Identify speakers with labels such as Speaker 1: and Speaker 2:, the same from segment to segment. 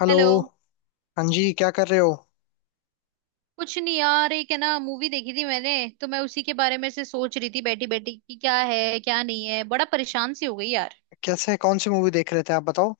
Speaker 1: Hello.
Speaker 2: Hello.
Speaker 1: हाँ जी, क्या कर रहे हो?
Speaker 2: कुछ नहीं यार, एक है ना मूवी देखी थी मैंने, तो मैं उसी के बारे में से सोच रही थी बैठी बैठी कि क्या है क्या नहीं है, बड़ा परेशान सी हो गई यार।
Speaker 1: कैसे? कौन सी मूवी देख रहे थे आप? बताओ।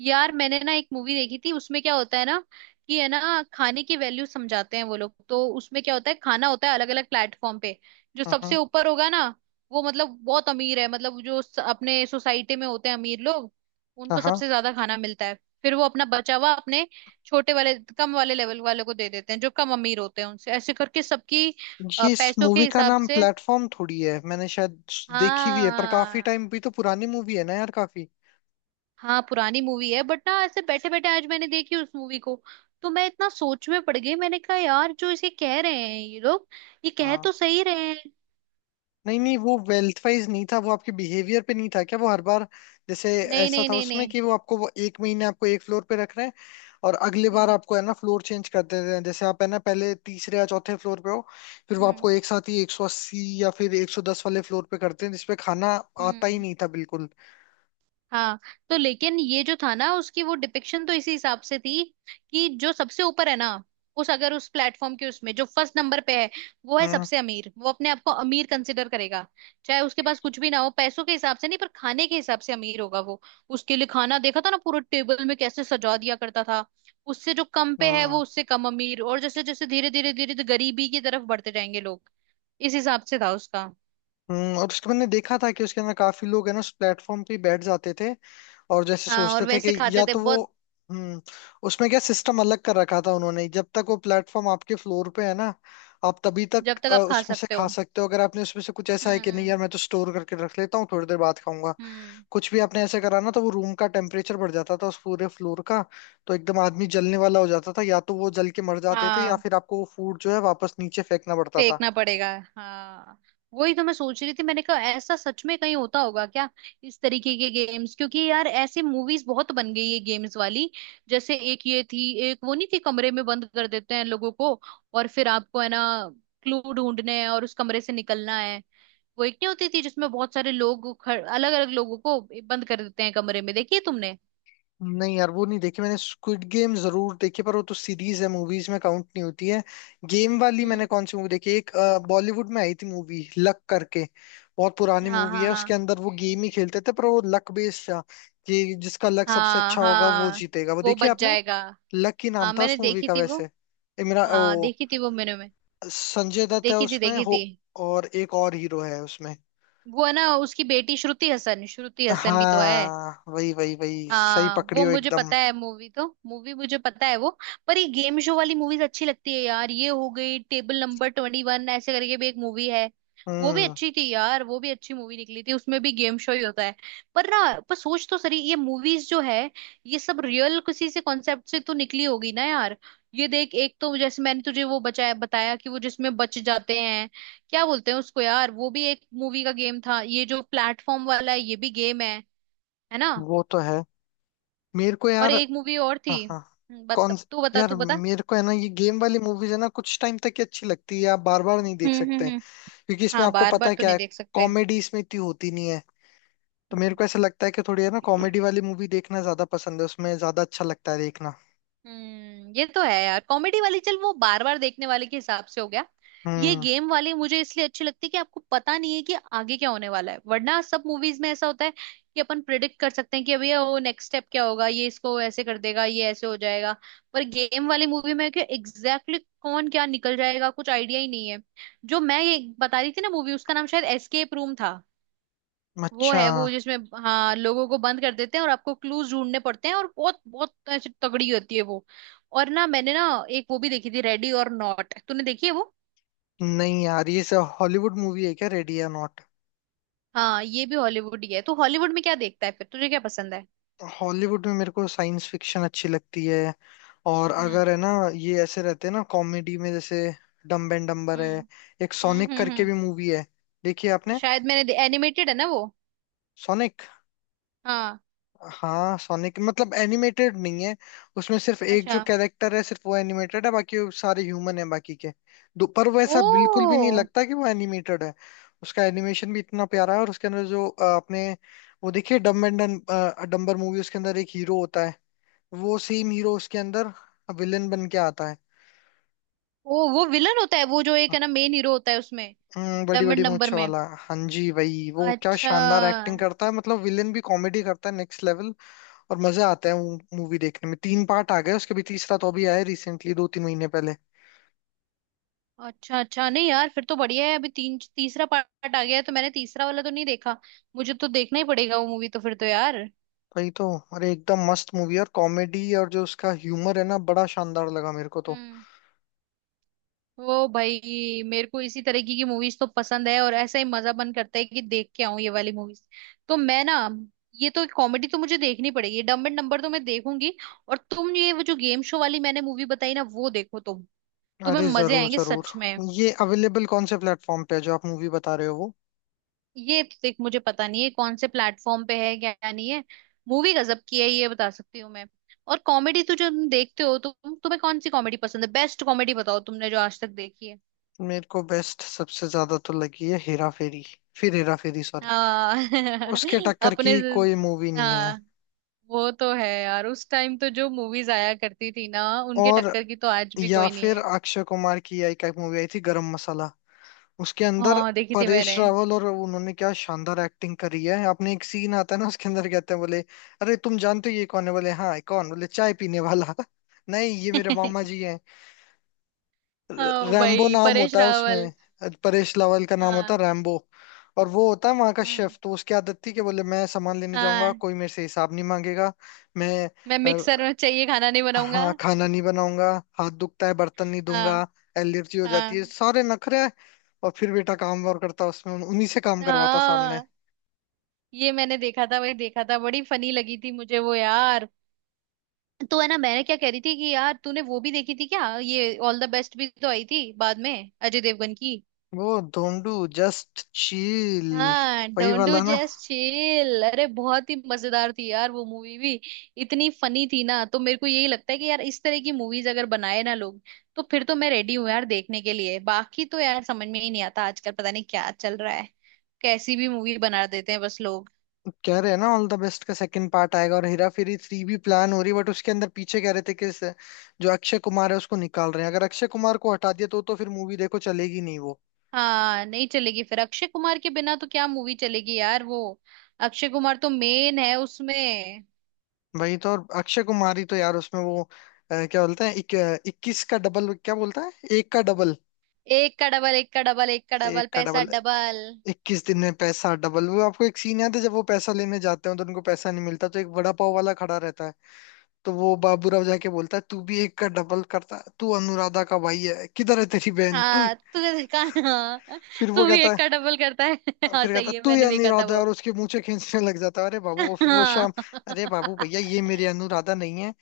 Speaker 2: यार मैंने ना एक मूवी देखी थी, उसमें क्या होता है ना कि है ना खाने की वैल्यू समझाते हैं वो लोग, तो उसमें क्या होता है, खाना होता है अलग अलग प्लेटफॉर्म पे। जो
Speaker 1: हाँ
Speaker 2: सबसे
Speaker 1: हाँ।
Speaker 2: ऊपर होगा ना वो मतलब बहुत अमीर है, मतलब जो अपने सोसाइटी में होते हैं अमीर लोग
Speaker 1: हाँ
Speaker 2: उनको
Speaker 1: हाँ।
Speaker 2: सबसे ज्यादा खाना मिलता है। फिर वो अपना बचा हुआ अपने छोटे वाले कम वाले लेवल वाले को दे देते हैं, जो कम अमीर होते हैं, उनसे ऐसे करके सबकी
Speaker 1: ये इस
Speaker 2: पैसों के
Speaker 1: मूवी का
Speaker 2: हिसाब
Speaker 1: नाम
Speaker 2: से।
Speaker 1: प्लेटफॉर्म थोड़ी है, मैंने शायद देखी भी है, पर काफी
Speaker 2: हाँ।
Speaker 1: टाइम भी तो पुरानी मूवी है ना यार, काफी।
Speaker 2: हाँ पुरानी मूवी है बट ना ऐसे बैठे बैठे आज मैंने देखी उस मूवी को, तो मैं इतना सोच में पड़ गई। मैंने कहा यार, जो इसे कह रहे हैं ये लोग, ये कह
Speaker 1: हाँ।
Speaker 2: तो सही रहे हैं।
Speaker 1: नहीं नहीं, वो वेल्थ वाइज नहीं था। वो आपके बिहेवियर पे नहीं था क्या? वो हर बार जैसे
Speaker 2: नहीं
Speaker 1: ऐसा
Speaker 2: नहीं
Speaker 1: था
Speaker 2: नहीं
Speaker 1: उसमें
Speaker 2: नहीं।
Speaker 1: कि वो आपको, वो एक महीने आपको एक फ्लोर पे रख रहे हैं। और अगले बार
Speaker 2: हम्म।
Speaker 1: आपको है ना फ्लोर चेंज कर देते हैं। जैसे आप है ना पहले, तीसरे या चौथे फ्लोर पे हो, फिर वो आपको
Speaker 2: हम्म।
Speaker 1: एक साथ ही 180 या फिर 110 वाले फ्लोर पे करते हैं, जिसपे खाना आता ही
Speaker 2: हम्म।
Speaker 1: नहीं था बिल्कुल।
Speaker 2: हाँ। तो लेकिन ये जो था ना उसकी वो डिपिक्शन तो इसी हिसाब से थी कि जो सबसे ऊपर है ना, उस अगर उस प्लेटफॉर्म के उसमें जो फर्स्ट नंबर पे है, वो है
Speaker 1: हम्म
Speaker 2: सबसे अमीर। वो अपने आप को अमीर कंसिडर करेगा, चाहे उसके पास कुछ भी ना हो पैसों के हिसाब से, नहीं पर खाने के हिसाब से अमीर होगा वो। उसके लिए खाना देखा था ना पूरे टेबल में कैसे सजा दिया करता था। उससे जो कम पे है
Speaker 1: हम्म
Speaker 2: वो उससे कम अमीर, और जैसे जैसे धीरे धीरे धीरे गरीबी की तरफ बढ़ते जाएंगे लोग, इस हिसाब से था उसका।
Speaker 1: और उसके मैंने देखा था कि उसके अंदर काफी लोग है ना उस प्लेटफॉर्म पे ही बैठ जाते थे, और जैसे
Speaker 2: हाँ और
Speaker 1: सोचते थे कि
Speaker 2: वैसे
Speaker 1: या
Speaker 2: खाते थे
Speaker 1: तो वो
Speaker 2: बहुत।
Speaker 1: हम्म उसमें क्या सिस्टम अलग कर रखा था उन्होंने। जब तक वो प्लेटफॉर्म आपके फ्लोर पे है ना, आप तभी तक
Speaker 2: जब तक आप खा
Speaker 1: उसमें से
Speaker 2: सकते
Speaker 1: खा
Speaker 2: हो।
Speaker 1: सकते हो। अगर आपने उसमें से कुछ ऐसा है कि नहीं
Speaker 2: हम्म।
Speaker 1: यार, मैं तो स्टोर करके रख लेता हूँ, थोड़ी देर बाद खाऊंगा,
Speaker 2: हम्म।
Speaker 1: कुछ भी आपने ऐसे करा ना, तो वो रूम का टेम्परेचर बढ़ जाता था उस पूरे फ्लोर का। तो एकदम आदमी जलने वाला हो जाता था, या तो वो जल के मर जाते थे, या
Speaker 2: हाँ।
Speaker 1: फिर आपको वो फूड जो है वापस नीचे फेंकना पड़ता था।
Speaker 2: फेंकना पड़ेगा। हाँ। वही तो मैं सोच रही थी, मैंने कहा ऐसा सच में कहीं होता होगा क्या, इस तरीके के गेम्स? क्योंकि यार ऐसे मूवीज बहुत बन गई है गेम्स वाली। जैसे एक ये थी, एक वो नहीं थी कमरे में बंद कर देते हैं लोगों को और फिर आपको है ना क्लू ढूंढने हैं और उस कमरे से निकलना है। वो एक नहीं होती थी जिसमें बहुत सारे लोग, अलग अलग लोगों को बंद कर देते हैं कमरे में, देखिए तुमने।
Speaker 1: नहीं यार, वो नहीं देखी मैंने। स्क्विड गेम जरूर देखी, पर वो तो सीरीज है, मूवीज में काउंट नहीं होती है। गेम वाली मैंने
Speaker 2: हम्म।
Speaker 1: कौन सी मूवी देखी, एक बॉलीवुड में आई थी मूवी लक करके। बहुत पुरानी
Speaker 2: हाँ
Speaker 1: मूवी
Speaker 2: हाँ
Speaker 1: है, उसके
Speaker 2: हाँ।
Speaker 1: अंदर वो गेम ही खेलते थे, पर वो लक बेस्ड था कि जिसका लक सबसे
Speaker 2: हाँ
Speaker 1: अच्छा होगा वो
Speaker 2: हाँ,
Speaker 1: जीतेगा। वो
Speaker 2: वो
Speaker 1: देखी
Speaker 2: बच
Speaker 1: आपने?
Speaker 2: जाएगा।
Speaker 1: लक ही नाम
Speaker 2: हाँ
Speaker 1: था
Speaker 2: मैंने
Speaker 1: उस मूवी
Speaker 2: देखी
Speaker 1: का
Speaker 2: थी वो।
Speaker 1: वैसे। इमरा
Speaker 2: हाँ
Speaker 1: ओ।
Speaker 2: देखी थी वो मैंने में।
Speaker 1: संजय दत्त है
Speaker 2: देखी थी
Speaker 1: उसमें
Speaker 2: देखी
Speaker 1: हो।
Speaker 2: थी।
Speaker 1: और एक और हीरो है उसमें।
Speaker 2: वो है ना उसकी बेटी श्रुति हसन, श्रुति हसन भी तो है।
Speaker 1: हाँ वही वही वही, सही
Speaker 2: हाँ
Speaker 1: पकड़ी
Speaker 2: वो
Speaker 1: हो
Speaker 2: मुझे
Speaker 1: एकदम।
Speaker 2: पता है, मूवी तो मूवी मुझे पता है वो। पर ये गेम शो वाली मूवीज अच्छी लगती है यार। ये हो गई टेबल नंबर 21, ऐसे करके भी एक मूवी है, वो भी
Speaker 1: हम्म।
Speaker 2: अच्छी थी यार। वो भी अच्छी मूवी निकली थी, उसमें भी गेम शो ही होता है। पर ना, पर सोच तो सही, ये मूवीज जो है ये सब रियल किसी से कॉन्सेप्ट से तो निकली होगी ना यार। ये देख, एक तो जैसे मैंने तुझे वो बचाया बताया कि वो जिसमें बच जाते हैं, क्या बोलते हैं उसको यार, वो भी एक मूवी का गेम था। ये जो प्लेटफॉर्म वाला है ये भी गेम है ना।
Speaker 1: वो तो है। मेरे को
Speaker 2: और
Speaker 1: यार
Speaker 2: एक मूवी और
Speaker 1: हाँ
Speaker 2: थी
Speaker 1: हाँ। कौन?
Speaker 2: तू बता
Speaker 1: यार
Speaker 2: तू बता।
Speaker 1: मेरे को है ना, ये गेम वाली मूवीज है ना कुछ टाइम तक ही अच्छी लगती है, आप बार बार नहीं देख
Speaker 2: हम्म।
Speaker 1: सकते
Speaker 2: हम्म।
Speaker 1: हैं।
Speaker 2: हम्म।
Speaker 1: क्योंकि इसमें
Speaker 2: हाँ
Speaker 1: आपको
Speaker 2: बार
Speaker 1: पता
Speaker 2: बार
Speaker 1: है
Speaker 2: तो
Speaker 1: क्या
Speaker 2: नहीं
Speaker 1: है।
Speaker 2: देख सकते।
Speaker 1: कॉमेडी इसमें इतनी होती नहीं है। तो मेरे
Speaker 2: हम्म।
Speaker 1: को ऐसा लगता है कि थोड़ी है ना कॉमेडी वाली मूवी देखना ज्यादा पसंद है, उसमें ज्यादा अच्छा लगता है देखना।
Speaker 2: ये तो है यार, कॉमेडी वाली चल, वो बार बार देखने वाले के हिसाब से हो गया। ये
Speaker 1: हम्म।
Speaker 2: गेम वाली मुझे इसलिए अच्छी लगती है कि आपको पता नहीं है कि आगे क्या होने वाला है, वरना सब मूवीज में ऐसा होता है कि अपन प्रिडिक्ट कर सकते हैं कि अभी वो नेक्स्ट स्टेप क्या होगा, ये इसको ऐसे कर देगा, ये ऐसे हो जाएगा। पर गेम वाली मूवी में कि एग्जैक्टली कौन क्या निकल जाएगा कुछ आइडिया ही नहीं है। जो मैं ये बता रही थी ना मूवी, उसका नाम शायद एस्केप रूम था। वो
Speaker 1: अच्छा,
Speaker 2: है वो जिसमें, हाँ लोगों को बंद कर देते हैं और आपको क्लूज ढूंढने पड़ते हैं, और बहुत बहुत ऐसी तगड़ी होती है वो। और ना मैंने ना एक वो भी देखी थी, रेडी और नॉट, तूने देखी है वो?
Speaker 1: नहीं यार, ये सब हॉलीवुड मूवी है क्या, रेडी या नॉट?
Speaker 2: हाँ ये भी हॉलीवुड ही है, तो हॉलीवुड में क्या देखता है फिर, तुझे क्या पसंद है?
Speaker 1: हॉलीवुड में मेरे को साइंस फिक्शन अच्छी लगती है, और
Speaker 2: हम्म।
Speaker 1: अगर है ना ये ऐसे रहते हैं ना कॉमेडी में, जैसे डम्ब एंड डम्बर है।
Speaker 2: हम्म।
Speaker 1: एक
Speaker 2: हम्म।
Speaker 1: सोनिक
Speaker 2: हम्म।
Speaker 1: करके
Speaker 2: हम्म।
Speaker 1: भी मूवी है, देखिए आपने?
Speaker 2: शायद मैंने एनिमेटेड है ना वो।
Speaker 1: सोनिक?
Speaker 2: हाँ।
Speaker 1: हाँ सोनिक मतलब एनिमेटेड नहीं है। उसमें सिर्फ एक जो
Speaker 2: अच्छा।
Speaker 1: कैरेक्टर है, सिर्फ वो एनिमेटेड है, बाकी वो सारे ह्यूमन है बाकी के दो। पर वो
Speaker 2: ओ।
Speaker 1: ऐसा बिल्कुल भी नहीं लगता कि वो एनिमेटेड है। उसका एनिमेशन भी इतना प्यारा है, और उसके अंदर जो अपने वो देखिए डम्ब एंड डम्बर मूवी, उसके अंदर एक हीरो होता है, वो सेम हीरो उसके अंदर विलन बन के आता है।
Speaker 2: ओ वो विलन होता है वो, जो एक है ना मेन हीरो होता है उसमें।
Speaker 1: हम्म, बड़ी
Speaker 2: डम्बल
Speaker 1: बड़ी
Speaker 2: नंबर
Speaker 1: मूंछ
Speaker 2: में।
Speaker 1: वाला, हाँ जी वही। वो क्या
Speaker 2: अच्छा।
Speaker 1: शानदार एक्टिंग करता है, मतलब विलेन भी कॉमेडी करता है नेक्स्ट लेवल। और मजे आते हैं मूवी देखने में। तीन पार्ट आ गए उसके भी, तीसरा तो अभी आया रिसेंटली, 2-3 महीने पहले।
Speaker 2: अच्छा अच्छा नहीं यार फिर तो बढ़िया है, अभी तीन तीसरा पार्ट आ गया है तो मैंने तीसरा वाला तो नहीं देखा। मुझे तो देखना ही पड़ेगा वो मूवी तो फिर तो यार।
Speaker 1: वही तो। अरे एकदम मस्त मूवी है, और कॉमेडी और जो उसका ह्यूमर है ना, बड़ा शानदार लगा मेरे को तो।
Speaker 2: हम्म। वो भाई मेरे को इसी तरीके की मूवीज तो पसंद है, और ऐसा ही मजा, मन करता है कि देख के आऊं ये वाली मूवीज। तो मैं ना, ये तो कॉमेडी तो मुझे देखनी पड़ेगी, डम्ब एंड डम्बर तो मैं देखूंगी। और तुम ये वो जो गेम शो वाली मैंने मूवी बताई ना वो देखो तुम, तुम्हें
Speaker 1: अरे
Speaker 2: मजे
Speaker 1: जरूर
Speaker 2: आएंगे
Speaker 1: जरूर।
Speaker 2: सच में।
Speaker 1: ये अवेलेबल कौन से प्लेटफॉर्म पे है, जो आप मूवी बता रहे हो वो?
Speaker 2: ये तो देख मुझे पता नहीं है कौन से प्लेटफॉर्म पे है क्या नहीं है, मूवी गजब की है ये बता सकती हूँ मैं। और कॉमेडी तो जो तुम देखते हो, तुम तुम्हें कौन सी कॉमेडी पसंद है? बेस्ट कॉमेडी बताओ तुमने जो आज तक देखी है।
Speaker 1: मेरे को बेस्ट सबसे ज्यादा तो लगी है हेरा फेरी, फिर हेरा फेरी, सॉरी।
Speaker 2: हाँ
Speaker 1: उसके टक्कर
Speaker 2: अपने।
Speaker 1: की कोई मूवी नहीं है।
Speaker 2: हाँ वो तो है यार, उस टाइम तो जो मूवीज आया करती थी ना, उनके
Speaker 1: और
Speaker 2: टक्कर की तो आज भी
Speaker 1: या
Speaker 2: कोई नहीं
Speaker 1: फिर
Speaker 2: है।
Speaker 1: अक्षय कुमार की एक एक मूवी आई थी, गरम मसाला। उसके अंदर
Speaker 2: हाँ देखी थी
Speaker 1: परेश
Speaker 2: मैंने।
Speaker 1: रावल, और उन्होंने क्या शानदार एक्टिंग करी है। आपने एक सीन आता है ना उसके अंदर, कहते हैं, बोले, अरे तुम जानते हो ये कौन है? बोले हाँ। कौन? बोले चाय पीने वाला। नहीं ये मेरे मामा जी हैं।
Speaker 2: ओ
Speaker 1: रैम्बो
Speaker 2: भाई
Speaker 1: नाम
Speaker 2: परेश
Speaker 1: होता है
Speaker 2: रावल।
Speaker 1: उसमें, परेश रावल का नाम होता
Speaker 2: हाँ।
Speaker 1: है रैम्बो। और वो होता है वहां का
Speaker 2: हम्म।
Speaker 1: शेफ। तो उसकी आदत थी कि बोले मैं सामान लेने जाऊंगा,
Speaker 2: हाँ
Speaker 1: कोई मेरे से हिसाब नहीं मांगेगा। मैं,
Speaker 2: मैं मिक्सर में चाहिए खाना नहीं बनाऊंगा।
Speaker 1: हाँ खाना नहीं बनाऊंगा, हाथ दुखता है बर्तन नहीं धोऊंगा,
Speaker 2: हाँ।
Speaker 1: एलर्जी हो जाती
Speaker 2: हाँ।
Speaker 1: है, सारे नखरे हैं। और फिर बेटा काम और करता उसमें, उन्हीं से काम करवाता सामने।
Speaker 2: हाँ। ये मैंने देखा था, वही देखा था, बड़ी फनी लगी थी मुझे वो यार। तो है ना, मैंने क्या कह रही थी कि यार तूने वो भी देखी थी क्या, ये ऑल द बेस्ट भी तो आई थी बाद में अजय देवगन की।
Speaker 1: वो धोंडू जस्ट चील,
Speaker 2: हाँ
Speaker 1: वही
Speaker 2: डोंट डू
Speaker 1: वाला ना।
Speaker 2: जस्ट चिल, अरे बहुत ही मजेदार थी यार वो मूवी भी। इतनी फनी थी ना, तो मेरे को यही लगता है कि यार इस तरह की मूवीज अगर बनाए ना लोग, तो फिर तो मैं रेडी हूँ यार देखने के लिए। बाकी तो यार समझ में ही नहीं आता आजकल, पता नहीं क्या चल रहा है, कैसी भी मूवी बना देते हैं बस लोग।
Speaker 1: कह रहे हैं ना ऑल द बेस्ट का सेकंड पार्ट आएगा, और हेरा फेरी थ्री भी प्लान हो रही है, बट उसके अंदर पीछे कह रहे थे कि जो अक्षय कुमार है उसको निकाल रहे हैं। अगर अक्षय कुमार को हटा दिया, तो फिर मूवी देखो चलेगी नहीं वो।
Speaker 2: हाँ नहीं चलेगी फिर अक्षय कुमार के बिना, तो क्या मूवी चलेगी यार वो। अक्षय कुमार तो मेन है उसमें।
Speaker 1: वही तो। और अक्षय कुमार ही तो यार उसमें वो, क्या बोलते हैं, 21 का डबल, क्या बोलता है, एक का डबल,
Speaker 2: एक का डबल, एक का डबल, एक का डबल
Speaker 1: एक का
Speaker 2: पैसा
Speaker 1: डबल।
Speaker 2: डबल।
Speaker 1: 21 दिन में पैसा डबल। वो आपको एक सीन याद है, जब वो पैसा लेने जाते हैं तो उनको पैसा नहीं मिलता, तो एक वड़ा पाव वाला खड़ा रहता है, तो वो बाबूराव जाके बोलता है, तू भी एक का डबल करता है, तू अनुराधा का भाई है, किधर है तेरी बहन तू?
Speaker 2: हाँ तुझे देखा। हाँ
Speaker 1: फिर वो
Speaker 2: तू भी
Speaker 1: कहता
Speaker 2: एक का डबल करता है हाँ
Speaker 1: फिर कहता
Speaker 2: सही
Speaker 1: है,
Speaker 2: है,
Speaker 1: तू ही
Speaker 2: मैंने देखा था
Speaker 1: अनुराधा है, और
Speaker 2: वो।
Speaker 1: उसके मूंछें खींचने लग जाता है। अरे बाबू, और फिर वो
Speaker 2: हाँ।
Speaker 1: शाम, अरे बाबू भैया ये मेरी अनुराधा नहीं है,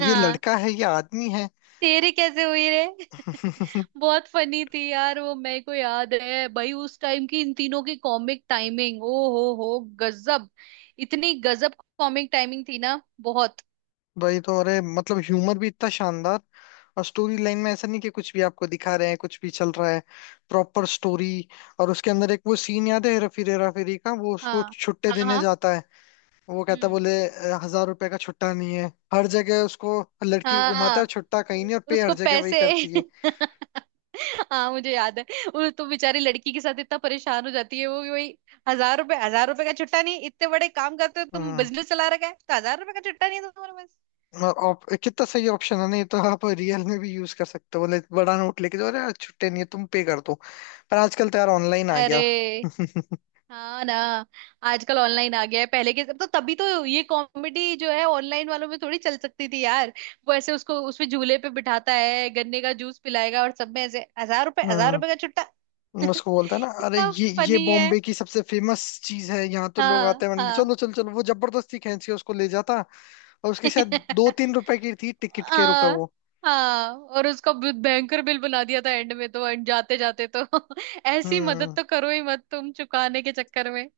Speaker 1: ये लड़का है, ये आदमी है।
Speaker 2: तेरी कैसे हुई रे बहुत फनी थी यार, वो मेरे को याद है भाई उस टाइम की, इन तीनों की कॉमिक टाइमिंग, ओ हो गजब। इतनी गजब कॉमिक टाइमिंग थी ना बहुत।
Speaker 1: वही तो। अरे मतलब ह्यूमर भी इतना शानदार, और स्टोरी लाइन में ऐसा नहीं कि कुछ भी आपको दिखा रहे हैं, कुछ भी चल रहा है, प्रॉपर स्टोरी। और उसके अंदर एक वो सीन याद है, हेरा फेरी का, वो उसको
Speaker 2: हाँ
Speaker 1: छुट्टे
Speaker 2: हाँ
Speaker 1: देने
Speaker 2: हाँ।
Speaker 1: जाता है, वो कहता है,
Speaker 2: हम्म।
Speaker 1: बोले, 1000 रुपए का छुट्टा नहीं है। हर जगह उसको, लड़की को घुमाता
Speaker 2: हाँ
Speaker 1: है, छुट्टा कहीं नहीं, और पे हर
Speaker 2: उसको
Speaker 1: जगह वही
Speaker 2: पैसे
Speaker 1: करती है।
Speaker 2: हाँ मुझे याद है। वो तो बेचारी लड़की के साथ इतना परेशान हो जाती है वो कि भाई, हजार रुपए, हजार रुपए का छुट्टा नहीं, इतने बड़े काम करते हो तुम,
Speaker 1: हम्म।
Speaker 2: बिजनेस चला रखा है तो हजार रुपए का छुट्टा नहीं है तुम्हारे पास।
Speaker 1: और कितना सही ऑप्शन है, नहीं तो आप रियल में भी यूज कर सकते हो, बोले बड़ा नोट लेके जाओ, अरे यार, छुट्टे नहीं है, तुम पे कर दो। पर आजकल तो यार ऑनलाइन आ
Speaker 2: अरे।
Speaker 1: गया।
Speaker 2: हाँ ना। आजकल ऑनलाइन आ गया है, पहले के तो तभी तो ये कॉमेडी जो है ऑनलाइन वालों में थोड़ी चल सकती थी यार। वो ऐसे उसको उसमें झूले पे बिठाता है, गन्ने का जूस पिलाएगा, और सब में ऐसे हजार रुपए, हजार
Speaker 1: हम्म।
Speaker 2: रुपए का छुट्टा
Speaker 1: उसको बोलता है ना, अरे
Speaker 2: कितना
Speaker 1: ये
Speaker 2: फनी है।
Speaker 1: बॉम्बे की सबसे फेमस चीज है, यहाँ तो लोग आते
Speaker 2: हाँ
Speaker 1: हैं,
Speaker 2: हाँ।
Speaker 1: चलो चलो चलो, वो जबरदस्ती खींच के उसको ले जाता। और उसके शायद दो तीन रुपए की थी, टिकट के रुपए
Speaker 2: हाँ
Speaker 1: वो।
Speaker 2: हाँ, और उसका बहुत भयंकर बिल बना दिया था एंड में, तो एंड जाते जाते तो ऐसी मदद
Speaker 1: हम्म।
Speaker 2: तो करो ही मत तुम चुकाने के चक्कर में।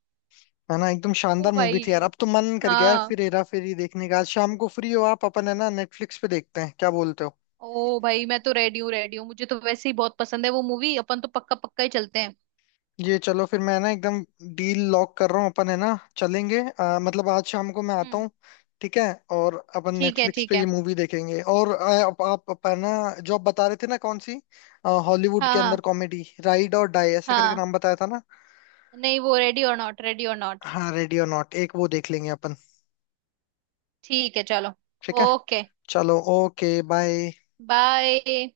Speaker 1: है ना एकदम
Speaker 2: ओ
Speaker 1: शानदार मूवी
Speaker 2: भाई।
Speaker 1: थी यार। अब तो मन कर गया यार
Speaker 2: हाँ।
Speaker 1: फिर हेरा फेरी देखने का। आज शाम को फ्री हो आप? अपन है ना नेटफ्लिक्स पे देखते हैं, क्या बोलते हो?
Speaker 2: ओ भाई मैं तो रेडी हूँ रेडी हूँ, मुझे तो वैसे ही बहुत पसंद है वो मूवी, अपन तो पक्का पक्का ही चलते हैं।
Speaker 1: ये चलो, फिर मैं ना एकदम डील लॉक कर रहा हूँ। अपन है ना चलेंगे, मतलब आज शाम को मैं आता
Speaker 2: हम्म।
Speaker 1: हूँ, ठीक है? और अपन
Speaker 2: ठीक है
Speaker 1: नेटफ्लिक्स
Speaker 2: ठीक
Speaker 1: पे
Speaker 2: है।
Speaker 1: ये मूवी देखेंगे, और आप अपन ना, जो आप बता रहे थे ना कौन सी, हॉलीवुड
Speaker 2: हाँ
Speaker 1: के अंदर
Speaker 2: हाँ।
Speaker 1: कॉमेडी, राइड और डाई ऐसे करके
Speaker 2: हाँ
Speaker 1: नाम बताया था ना।
Speaker 2: नहीं वो रेडी और नॉट, रेडी और नॉट।
Speaker 1: हाँ रेडी और नॉट, एक वो देख लेंगे अपन।
Speaker 2: ठीक है चलो।
Speaker 1: ठीक है
Speaker 2: ओके
Speaker 1: चलो। Okay bye.
Speaker 2: बाय।